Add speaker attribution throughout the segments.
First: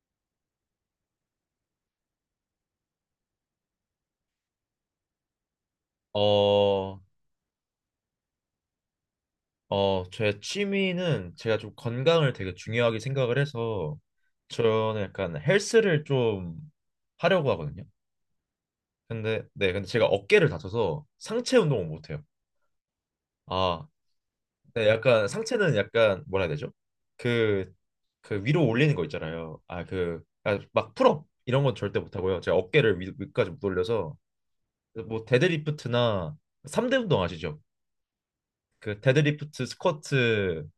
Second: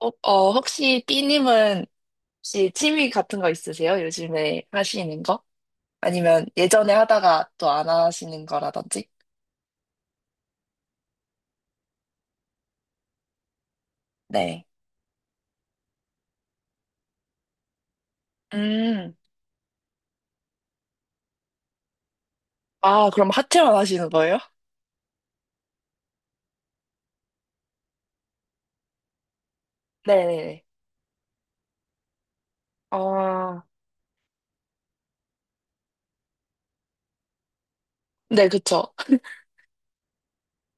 Speaker 1: 어, 어, 혹시 B님은 혹시 취미 같은 거 있으세요? 요즘에 하시는 거? 아니면 예전에
Speaker 2: 어,
Speaker 1: 하다가 또 안 하시는 거라든지?
Speaker 2: 제 취미는 제가 좀 건강을 되게 중요하게 생각을 해서
Speaker 1: 네.
Speaker 2: 저는 약간 헬스를 좀 하려고 하거든요.
Speaker 1: 음.
Speaker 2: 근데 제가 어깨를 다쳐서 상체 운동을 못 해요.
Speaker 1: 아, 그럼 하체만
Speaker 2: 아,
Speaker 1: 하시는 거예요?
Speaker 2: 네, 약간 상체는 약간 뭐라 해야 되죠? 그, 그 위로 올리는 거 있잖아요.
Speaker 1: 네네네.
Speaker 2: 막 풀업 이런 건 절대 못 하고요. 제가 어깨를 위까지
Speaker 1: 어,
Speaker 2: 못 올려서 뭐 데드리프트나 3대 운동 아시죠?
Speaker 1: 네, 그쵸.
Speaker 2: 그 데드리프트, 스쿼트.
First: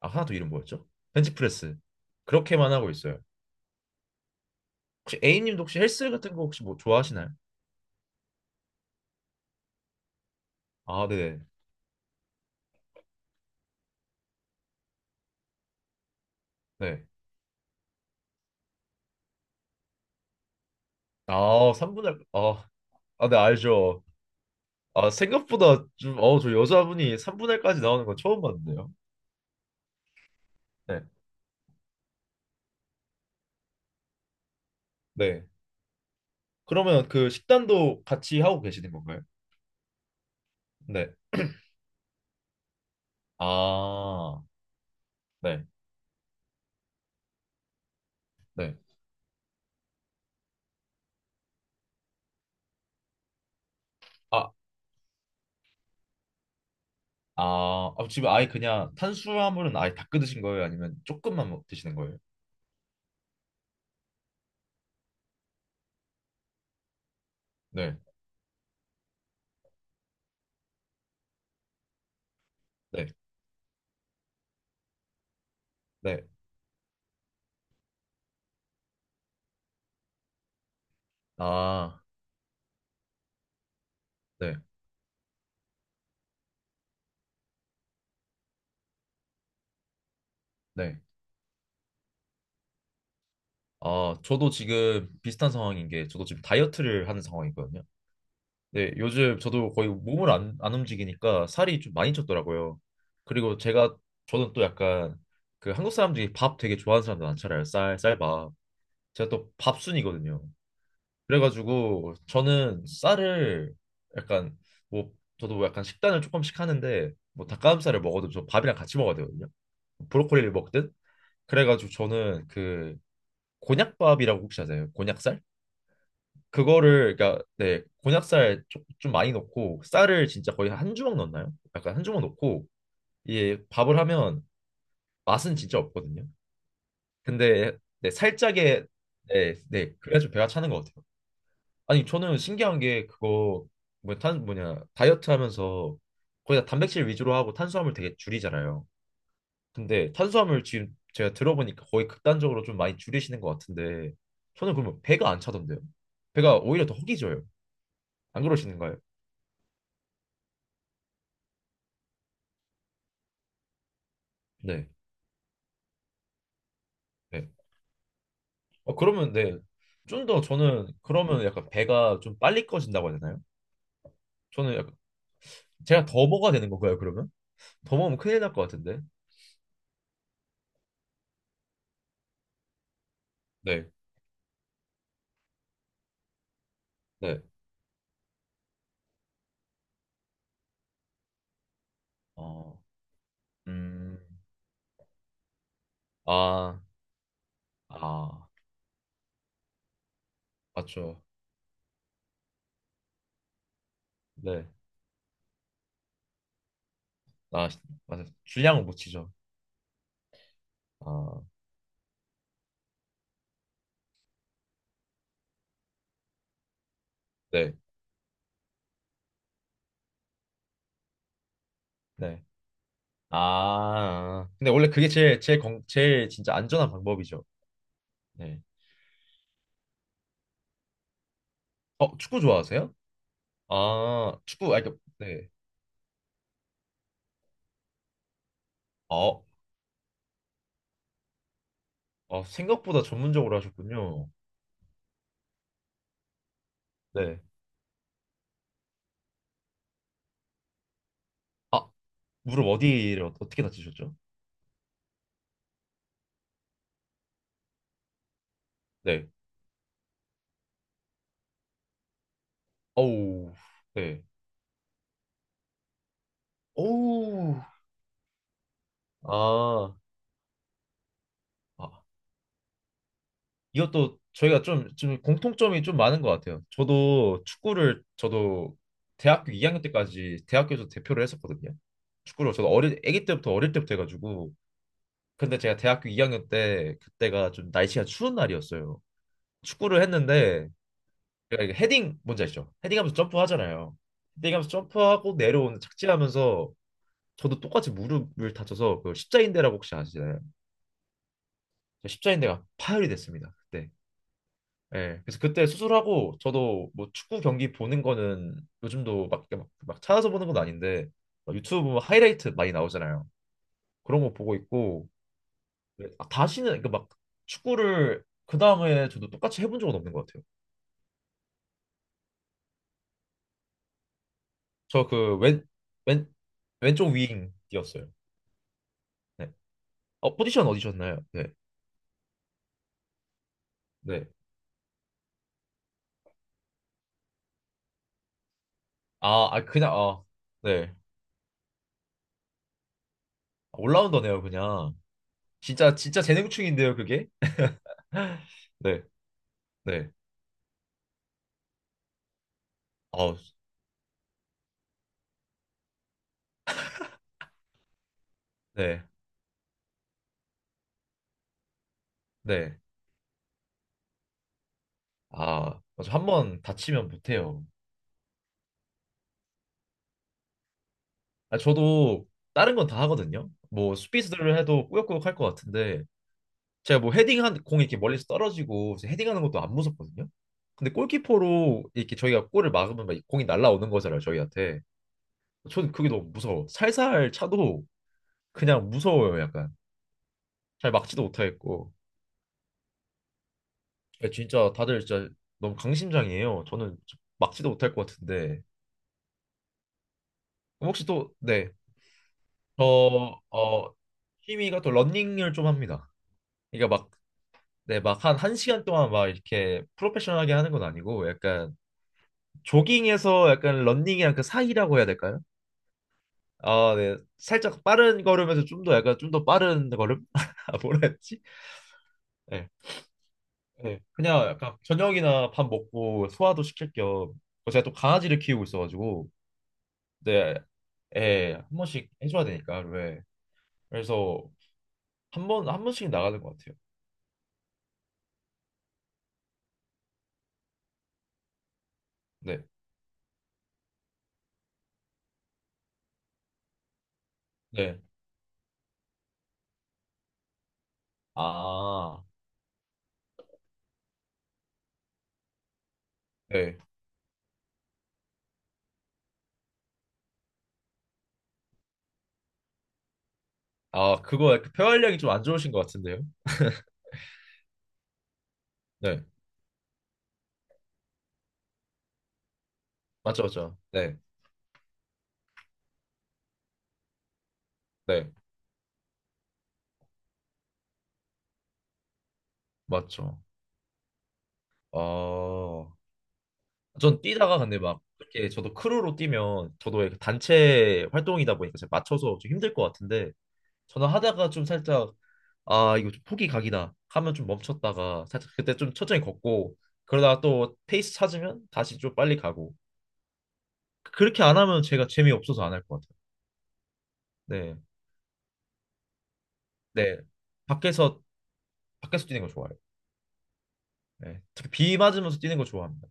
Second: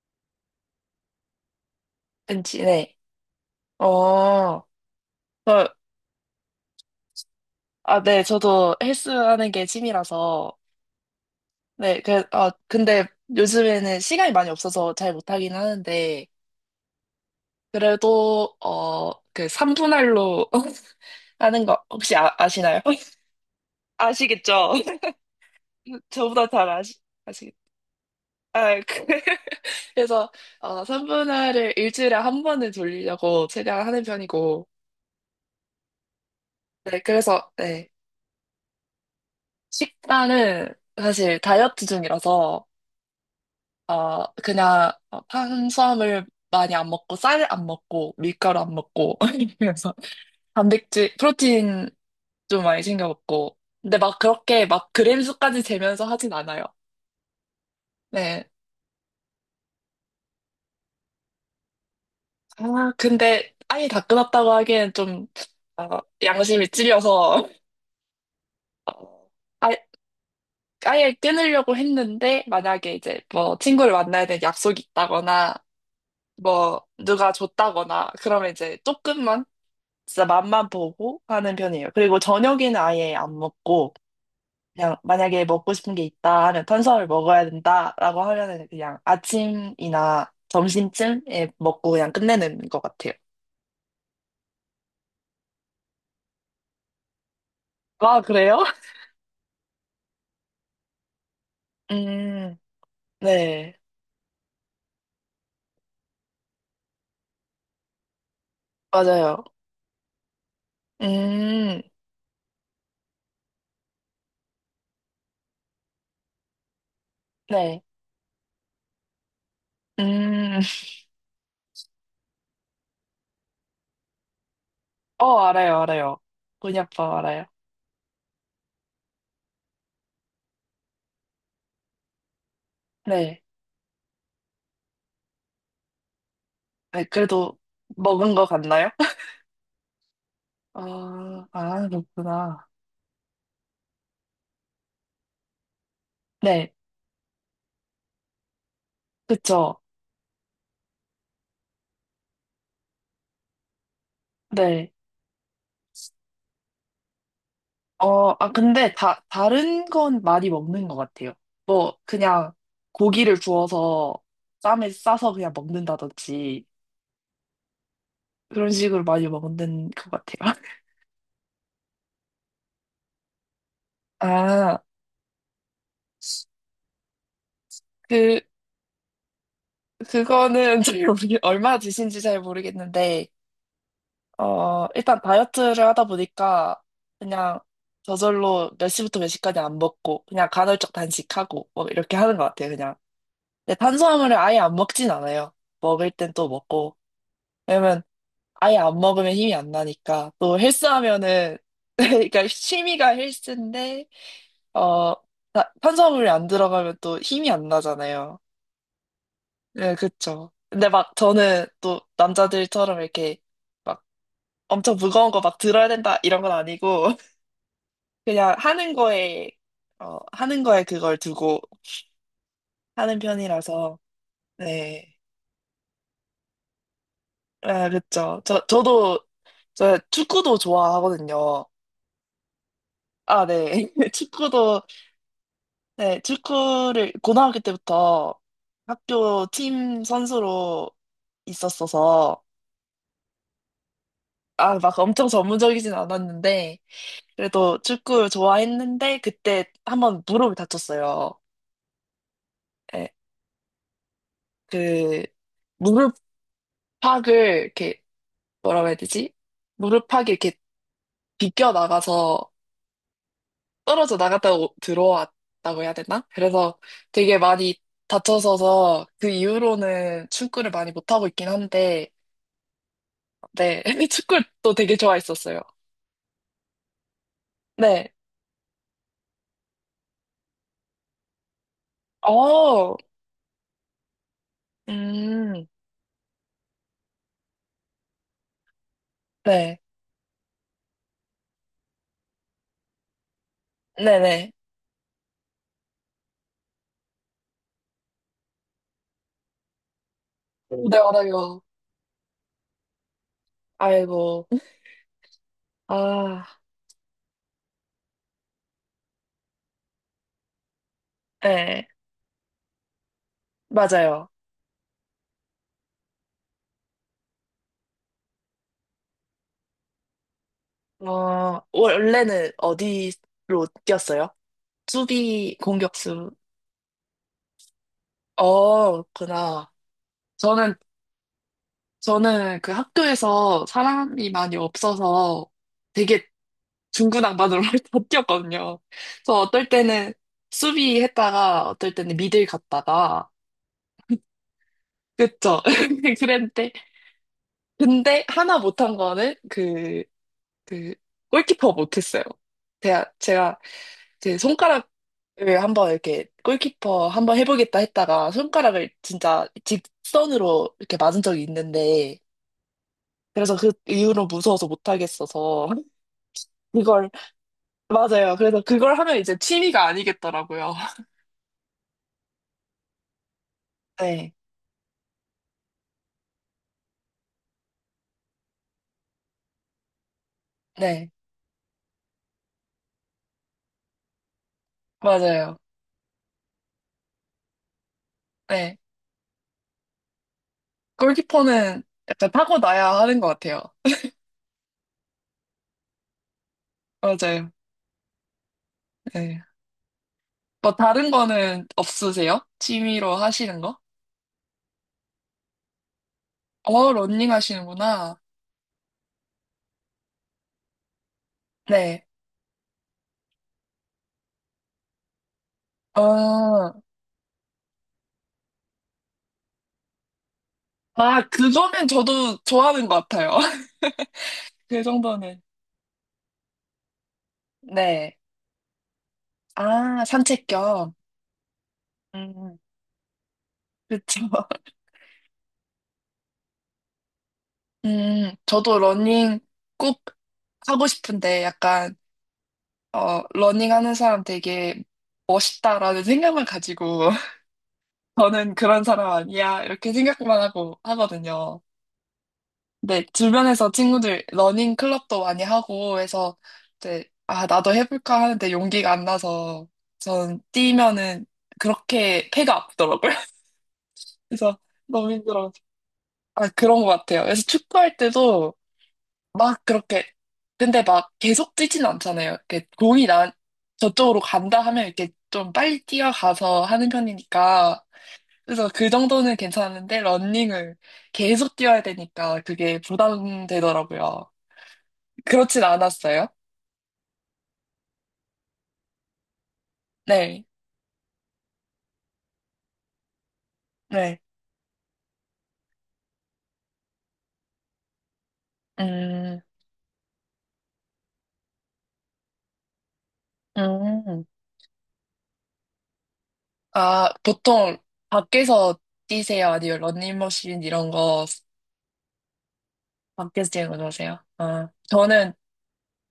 Speaker 2: 아, 하나 더 이름 뭐였죠? 벤치프레스.
Speaker 1: 왠지,
Speaker 2: 그렇게만 하고
Speaker 1: 네.
Speaker 2: 있어요.
Speaker 1: 어,
Speaker 2: 혹시 A님도
Speaker 1: 저,
Speaker 2: 혹시 헬스 같은 거 혹시 뭐 좋아하시나요?
Speaker 1: 네, 저도 헬스 하는 게 취미라서,
Speaker 2: 아, 네네.
Speaker 1: 네, 근데 요즘에는 시간이 많이 없어서 잘 못하긴 하는데,
Speaker 2: 네.
Speaker 1: 그래도, 그 3분할로 하는
Speaker 2: 아,
Speaker 1: 거 혹시
Speaker 2: 3분할,
Speaker 1: 아시나요?
Speaker 2: 아, 네, 알죠.
Speaker 1: 아시겠죠?
Speaker 2: 아, 생각보다 좀,
Speaker 1: 저보다
Speaker 2: 저
Speaker 1: 잘
Speaker 2: 여자분이
Speaker 1: 아시,
Speaker 2: 3분할까지 나오는 건 처음
Speaker 1: 아,
Speaker 2: 봤는데요.
Speaker 1: 그- 그래서
Speaker 2: 네.
Speaker 1: 3분할을 일주일에 한 번은 돌리려고 최대한 하는 편이고,
Speaker 2: 네.
Speaker 1: 네,
Speaker 2: 그러면 그
Speaker 1: 그래서 네,
Speaker 2: 식단도 같이 하고 계시는 건가요?
Speaker 1: 식단은
Speaker 2: 네.
Speaker 1: 사실 다이어트 중이라서
Speaker 2: 아,
Speaker 1: 그냥
Speaker 2: 네.
Speaker 1: 탄수화물 많이 안 먹고 쌀 안 먹고 밀가루 안
Speaker 2: 네.
Speaker 1: 먹고 그래서 단백질, 프로틴 좀 많이 챙겨 먹고, 근데 막
Speaker 2: 아,
Speaker 1: 그렇게 막 그램 수까지 재면서 하진 않아요.
Speaker 2: 아, 지금 아예
Speaker 1: 네.
Speaker 2: 그냥 탄수화물은 아예 다 끊으신 거예요? 아니면 조금만 먹- 드시는 거예요?
Speaker 1: 아, 근데 아예 다 끊었다고 하기엔 좀 양심이 찔려서
Speaker 2: 네.
Speaker 1: 어, 아, 아예 끊으려고 했는데 만약에
Speaker 2: 네.
Speaker 1: 이제 뭐 친구를 만나야 될 약속이 있다거나
Speaker 2: 네.
Speaker 1: 뭐 누가 줬다거나 그러면 이제 조금만 진짜 맛만 보고 하는 편이에요.
Speaker 2: 아,
Speaker 1: 그리고 저녁에는 아예 안 먹고
Speaker 2: 네.
Speaker 1: 그냥 만약에 먹고 싶은 게 있다 하면 탄수화물 먹어야 된다라고 하면은 그냥 아침이나
Speaker 2: 네.
Speaker 1: 점심쯤에 먹고 그냥 끝내는 것 같아요.
Speaker 2: 아, 저도 지금 비슷한 상황인 게 저도 지금 다이어트를 하는 상황이거든요.
Speaker 1: 아, 그래요?
Speaker 2: 네, 요즘 저도 거의 몸을 안 움직이니까 살이 좀 많이
Speaker 1: 음,
Speaker 2: 쪘더라고요. 그리고
Speaker 1: 네.
Speaker 2: 제가 저는 또 약간 그 한국 사람들이 밥 되게 좋아하는 사람들 많잖아요. 쌀밥. 제가
Speaker 1: 맞아요.
Speaker 2: 또 밥순이거든요.
Speaker 1: 음,
Speaker 2: 그래가지고 저는 쌀을 약간 뭐 저도 약간 식단을 조금씩 하는데 뭐
Speaker 1: 네.
Speaker 2: 닭가슴살을 먹어도 저 밥이랑 같이 먹어야 되거든요. 브로콜리를
Speaker 1: 음,
Speaker 2: 먹든 그래가지고 저는 그 곤약밥이라고 혹시 아세요? 곤약쌀?
Speaker 1: 알아요, 알아요. 곤약밥
Speaker 2: 그거를 그러니까
Speaker 1: 알아요.
Speaker 2: 네 곤약살 조- 좀 많이 넣고 쌀을 진짜 거의 한 주먹 넣나요? 약간 한 주먹 넣고
Speaker 1: 네.
Speaker 2: 이게 밥을 하면 맛은 진짜 없거든요.
Speaker 1: 네, 그래도
Speaker 2: 근데 네
Speaker 1: 먹은 거
Speaker 2: 살짝의
Speaker 1: 같나요?
Speaker 2: 네네 그래야 좀 배가 차는 것 같아요.
Speaker 1: 아,
Speaker 2: 아니 저는
Speaker 1: 그렇구나.
Speaker 2: 신기한 게 그거 뭐탄 뭐냐 다이어트 하면서 거의 다
Speaker 1: 네,
Speaker 2: 단백질 위주로 하고 탄수화물 되게 줄이잖아요.
Speaker 1: 그쵸.
Speaker 2: 근데 탄수화물 지금 제가 들어보니까 거의 극단적으로 좀 많이 줄이시는 것 같은데 저는
Speaker 1: 네.
Speaker 2: 그러면 배가 안 차던데요. 배가 오히려 더 허기져요. 안
Speaker 1: 근데
Speaker 2: 그러시는가요?
Speaker 1: 다른 건 많이 먹는 것 같아요. 뭐, 그냥 고기를 구워서
Speaker 2: 네.
Speaker 1: 쌈에 싸서 그냥 먹는다든지,
Speaker 2: 네.
Speaker 1: 그런
Speaker 2: 어,
Speaker 1: 식으로 많이
Speaker 2: 그러면 네.
Speaker 1: 먹는 것
Speaker 2: 좀 더
Speaker 1: 같아요.
Speaker 2: 저는 그러면 약간 배가 좀 빨리 꺼진다고 해야 되나요? 저는
Speaker 1: 아,
Speaker 2: 약간 제가 더 먹어야 되는 건가요, 그러면? 더 먹으면
Speaker 1: 그,
Speaker 2: 큰일 날 것 같은데.
Speaker 1: 그거는 잘 얼마 드신지 잘 모르겠는데,
Speaker 2: 네.
Speaker 1: 일단 다이어트를 하다 보니까
Speaker 2: 네.
Speaker 1: 그냥 저절로 몇 시부터 몇 시까지 안 먹고 그냥 간헐적 단식하고 뭐 이렇게 하는 것 같아요,
Speaker 2: 어.
Speaker 1: 그냥. 근데
Speaker 2: 음.
Speaker 1: 탄수화물을 아예 안 먹진 않아요. 먹을 땐 또
Speaker 2: 아.
Speaker 1: 먹고. 왜냐면
Speaker 2: 아.
Speaker 1: 아예 안 먹으면 힘이 안 나니까. 또
Speaker 2: 맞죠.
Speaker 1: 헬스하면은 그러니까 취미가 헬스인데
Speaker 2: 네.
Speaker 1: 어 탄수화물이 안 들어가면 또 힘이 안
Speaker 2: 아, 맞아요.
Speaker 1: 나잖아요.
Speaker 2: 줄량을 못 치죠.
Speaker 1: 네, 그쵸. 근데 막
Speaker 2: 아.
Speaker 1: 저는 또 남자들처럼 이렇게 막 엄청 무거운 거 막 들어야 된다 이런 건 아니고
Speaker 2: 네.
Speaker 1: 그냥 하는 거에 그걸 두고
Speaker 2: 네.
Speaker 1: 하는 편이라서,
Speaker 2: 아. 근데 원래 그게
Speaker 1: 네.
Speaker 2: 제일 진짜 안전한 방법이죠.
Speaker 1: 아, 그쵸.
Speaker 2: 네.
Speaker 1: 저 축구도 좋아하거든요.
Speaker 2: 어, 축구 좋아하세요?
Speaker 1: 아, 네.
Speaker 2: 아, 축구 아,
Speaker 1: 축구도,
Speaker 2: 그러니까, 네.
Speaker 1: 네, 축구를 고등학교 때부터
Speaker 2: 어.
Speaker 1: 학교 팀 선수로 있었어서,
Speaker 2: 어, 생각보다 전문적으로 하셨군요.
Speaker 1: 아, 막 엄청 전문적이진 않았는데,
Speaker 2: 네.
Speaker 1: 그래도 축구를 좋아했는데, 그때 한번 무릎을 다쳤어요.
Speaker 2: 아, 무릎
Speaker 1: 예,
Speaker 2: 어디를 어- 어떻게 다치셨죠?
Speaker 1: 그, 무릎팍을 이렇게 뭐라고 해야
Speaker 2: 네.
Speaker 1: 되지? 무릎팍이 이렇게 비껴 나가서
Speaker 2: 어우,
Speaker 1: 떨어져
Speaker 2: 네.
Speaker 1: 나갔다가 들어왔다고 해야 되나? 그래서 되게
Speaker 2: 오우.
Speaker 1: 많이 다쳐서서 그
Speaker 2: 아,
Speaker 1: 이후로는 축구를 많이 못하고 있긴
Speaker 2: 아,
Speaker 1: 한데, 네.
Speaker 2: 이것도 저희가
Speaker 1: 축구도
Speaker 2: 좀,
Speaker 1: 되게
Speaker 2: 좀
Speaker 1: 좋아했었어요.
Speaker 2: 공통점이 좀 많은 것 같아요. 저도 축구를,
Speaker 1: 네.
Speaker 2: 저도 대학교 2학년 때까지 대학교에서 대표를 했었거든요. 축구를 저도
Speaker 1: 어,
Speaker 2: 어릴, 아기 때부터 어릴 때부터 해가지고. 근데
Speaker 1: 음,
Speaker 2: 제가 대학교 2학년 때, 그때가 좀 날씨가 추운 날이었어요.
Speaker 1: 네.
Speaker 2: 축구를 했는데, 제가 이게 헤딩, 뭔지 아시죠? 헤딩하면서 점프하잖아요.
Speaker 1: 네네.
Speaker 2: 헤딩하면서 점프하고 내려오는 착지하면서 저도 똑같이 무릎을 다쳐서 그 십자인대라고 혹시 아시나요?
Speaker 1: 네, 알아요.
Speaker 2: 저 십자인대가 파열이 됐습니다. 그때.
Speaker 1: 아이고.
Speaker 2: 예. 그래서 그때 수술하고
Speaker 1: 아,
Speaker 2: 저도 뭐 축구 경기 보는 거는 요즘도 이렇게 막 찾아서 보는 건 아닌데 막
Speaker 1: 네.
Speaker 2: 유튜브 뭐 하이라이트 많이 나오잖아요. 그런
Speaker 1: 맞아요.
Speaker 2: 거 보고 있고 예, 아, 다시는 그막 축구를 그 다음에 저도 똑같이 해본 적은 없는 것 같아요.
Speaker 1: 원래는 어디로 뛰었어요?
Speaker 2: 저 그
Speaker 1: 수비,
Speaker 2: 왼,
Speaker 1: 공격수.
Speaker 2: 왼쪽 윙이었어요. 네.
Speaker 1: 그렇구나.
Speaker 2: 어, 포지션
Speaker 1: 저는,
Speaker 2: 어디셨나요? 네.
Speaker 1: 저는 그 학교에서
Speaker 2: 네.
Speaker 1: 사람이 많이 없어서 되게 중구난방으로 바뀌었거든요. 그래서
Speaker 2: 아, 아
Speaker 1: 어떨
Speaker 2: 그냥
Speaker 1: 때는
Speaker 2: 아, 네.
Speaker 1: 수비했다가 어떨 때는 미들 갔다가
Speaker 2: 아, 올라운더네요, 그냥.
Speaker 1: 그쵸.
Speaker 2: 진짜 진짜
Speaker 1: 그랬는데
Speaker 2: 재능충인데요, 그게.
Speaker 1: 근데 하나 못한
Speaker 2: 네,
Speaker 1: 거는
Speaker 2: 네,
Speaker 1: 그 골키퍼 못했어요.
Speaker 2: 아,
Speaker 1: 제가 제 손가락을 한번 이렇게 골키퍼 한번 해보겠다 했다가 손가락을
Speaker 2: 네,
Speaker 1: 진짜 직선으로 이렇게 맞은 적이 있는데
Speaker 2: 네,
Speaker 1: 그래서 그 이후로 무서워서 못하겠어서
Speaker 2: 아, 한번 다치면
Speaker 1: 이걸
Speaker 2: 못해요.
Speaker 1: 맞아요. 그래서 그걸 하면 이제 취미가 아니겠더라고요.
Speaker 2: 아, 저도 다른 건 다 하거든요. 뭐
Speaker 1: 네,
Speaker 2: 수비수들을 해도 꾸역꾸역 할 것 같은데 제가 뭐 헤딩한 공이 이렇게 멀리서 떨어지고 이제 헤딩하는 것도 안 무섭거든요. 근데
Speaker 1: 네,
Speaker 2: 골키퍼로 이렇게 저희가 골을 막으면 막 공이 날아오는 거잖아요, 저희한테.
Speaker 1: 맞아요.
Speaker 2: 저는 그게 너무 무서워. 살살 차도
Speaker 1: 네,
Speaker 2: 그냥 무서워요, 약간. 잘 막지도
Speaker 1: 골키퍼는
Speaker 2: 못하겠고.
Speaker 1: 약간 타고나야 하는 것 같아요.
Speaker 2: 야, 진짜 다들 진짜 너무 강심장이에요. 저는
Speaker 1: 맞아요.
Speaker 2: 막지도 못할 것 같은데.
Speaker 1: 네. 뭐
Speaker 2: 그럼 혹시
Speaker 1: 다른
Speaker 2: 또,
Speaker 1: 거는
Speaker 2: 네.
Speaker 1: 없으세요? 취미로
Speaker 2: 저,
Speaker 1: 하시는 거?
Speaker 2: 어, 취미가 또 런닝을 좀 합니다. 그러니까 막,
Speaker 1: 러닝
Speaker 2: 네,
Speaker 1: 하시는구나.
Speaker 2: 막 한 한시간 동안 막 이렇게 프로페셔널하게 하는 건 아니고 약간
Speaker 1: 네.
Speaker 2: 조깅에서 약간 런닝이랑 그 사이라고 해야 될까요?
Speaker 1: 어,
Speaker 2: 아, 네. 살짝 빠른 걸음에서 좀 더 약간 좀 더 빠른 걸음? 아, 뭐라 했지?
Speaker 1: 그거는 저도
Speaker 2: 네.
Speaker 1: 좋아하는 것 같아요.
Speaker 2: 네. 그냥 약간
Speaker 1: 그 정도는.
Speaker 2: 저녁이나 밥 먹고 소화도 시킬 겸 제가 또
Speaker 1: 네.
Speaker 2: 강아지를 키우고 있어가지고
Speaker 1: 아, 산책
Speaker 2: 내
Speaker 1: 겸.
Speaker 2: 애 한 번씩 해줘야
Speaker 1: 음,
Speaker 2: 되니까 왜?
Speaker 1: 그쵸.
Speaker 2: 그래서 한 번씩 나가는 것 같아요.
Speaker 1: 저도 러닝 꼭 하고 싶은데 약간
Speaker 2: 네,
Speaker 1: 러닝 하는 사람 되게 멋있다라는 생각만 가지고
Speaker 2: 네,
Speaker 1: 저는 그런 사람 아니야 이렇게 생각만 하고 하거든요.
Speaker 2: 아,
Speaker 1: 근데 주변에서 친구들 러닝 클럽도 많이 하고 해서
Speaker 2: 네,
Speaker 1: 이제 아 나도 해볼까 하는데 용기가 안 나서 전 뛰면은 그렇게 폐가 아프더라고요.
Speaker 2: 아 그거
Speaker 1: 그래서
Speaker 2: 약간
Speaker 1: 너무
Speaker 2: 폐활량이 좀 안
Speaker 1: 힘들어.
Speaker 2: 좋으신 것 같은데요?
Speaker 1: 아 그런 것 같아요. 그래서 축구할 때도
Speaker 2: 네,
Speaker 1: 막 그렇게 근데 막 계속 뛰진 않잖아요. 이렇게 공이 나
Speaker 2: 맞죠, 맞죠. 네,
Speaker 1: 저쪽으로 간다 하면 이렇게 좀 빨리 뛰어가서 하는 편이니까
Speaker 2: 네,
Speaker 1: 그래서 그 정도는 괜찮은데 러닝을 계속 뛰어야 되니까 그게
Speaker 2: 맞죠.
Speaker 1: 부담되더라고요. 그렇진
Speaker 2: 어,
Speaker 1: 않았어요.
Speaker 2: 전 뛰다가 근데 막 이렇게 저도 크루로 뛰면 저도 이렇게
Speaker 1: 네,
Speaker 2: 단체 활동이다 보니까 제가 맞춰서 좀 힘들 것 같은데 저는
Speaker 1: 네,
Speaker 2: 하다가 좀 살짝 아 이거 좀 포기 각이다 하면 좀 멈췄다가 살짝 그때 좀 천천히
Speaker 1: 음,
Speaker 2: 걷고 그러다가 또 페이스 찾으면 다시 좀 빨리 가고
Speaker 1: 음,
Speaker 2: 그렇게 안 하면 제가 재미없어서 안 할 것 같아요.
Speaker 1: 아
Speaker 2: 네.
Speaker 1: 보통 밖에서 뛰세요? 아니면
Speaker 2: 네.
Speaker 1: 러닝머신 이런
Speaker 2: 밖에서
Speaker 1: 거
Speaker 2: 밖에서 뛰는 거 좋아해요.
Speaker 1: 밖에서 뛰는 거 좋아하세요?
Speaker 2: 네.
Speaker 1: 아
Speaker 2: 특히 비
Speaker 1: 저는
Speaker 2: 맞으면서 뛰는 거 좋아합니다.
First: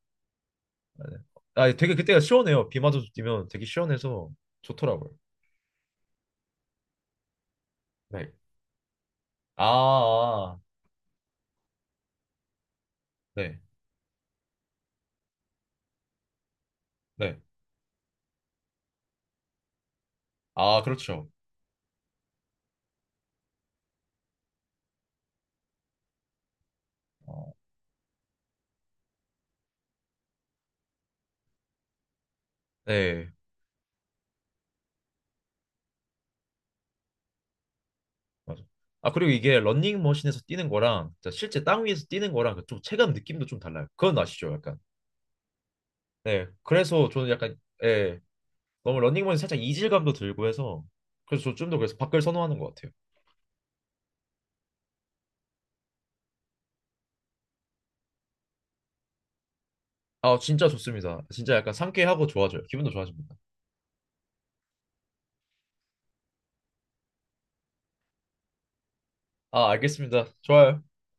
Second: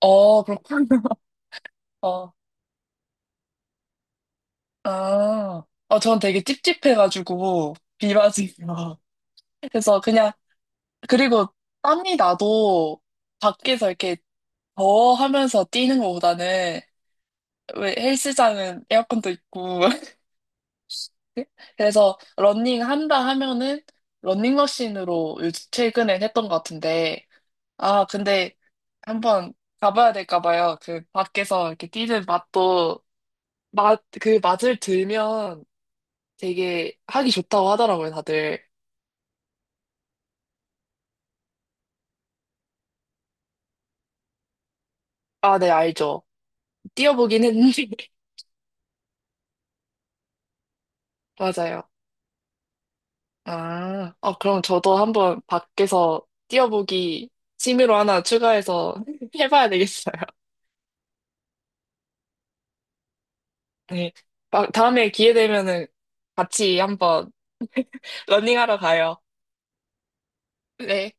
Speaker 1: 그렇군요.
Speaker 2: 네. 아 되게 그때가
Speaker 1: 어,
Speaker 2: 시원해요. 비 맞아서 뛰면 되게 시원해서 좋더라고요.
Speaker 1: 아, 전 되게 찝찝해가지고, 비
Speaker 2: 네.
Speaker 1: 맞으면.
Speaker 2: 아,
Speaker 1: 그래서 그냥,
Speaker 2: 아. 아.
Speaker 1: 그리고 땀이 나도
Speaker 2: 네.
Speaker 1: 밖에서 이렇게 더워하면서 뛰는 것보다는,
Speaker 2: 네.
Speaker 1: 왜 헬스장은 에어컨도 있고.
Speaker 2: 아, 그렇죠.
Speaker 1: 그래서 러닝 한다 하면은, 러닝머신으로 요즘 최근엔 했던 것 같은데,
Speaker 2: 어,
Speaker 1: 아, 근데 한번 가봐야 될까 봐요. 그 밖에서 이렇게 뛰는 맛도,
Speaker 2: 네.
Speaker 1: 그 맛을 들면 되게 하기 좋다고 하더라고요, 다들.
Speaker 2: 맞아. 아, 그리고 이게 런닝머신에서 뛰는 거랑 진짜 실제 땅 위에서 뛰는 거랑 그좀 체감 느낌도 좀 달라요. 그건 아시죠? 약간.
Speaker 1: 아, 네, 알죠.
Speaker 2: 네. 그래서 저는
Speaker 1: 뛰어보긴
Speaker 2: 약간,
Speaker 1: 했는데.
Speaker 2: 예. 너무 런닝머신 살짝 이질감도 들고 해서 그래서 저 좀 더
Speaker 1: 맞아요.
Speaker 2: 그래서 밖을 선호하는 것 같아요.
Speaker 1: 아, 그럼 저도 한번 밖에서 뛰어보기 취미로 하나 추가해서 해봐야 되겠어요.
Speaker 2: 아, 진짜 좋습니다. 진짜 약간 상쾌하고 좋아져요. 기분도 좋아집니다.
Speaker 1: 네. 막 다음에 기회 되면은 같이 한번 러닝하러 가요.
Speaker 2: 아, 알겠습니다. 좋아요.
Speaker 1: 네.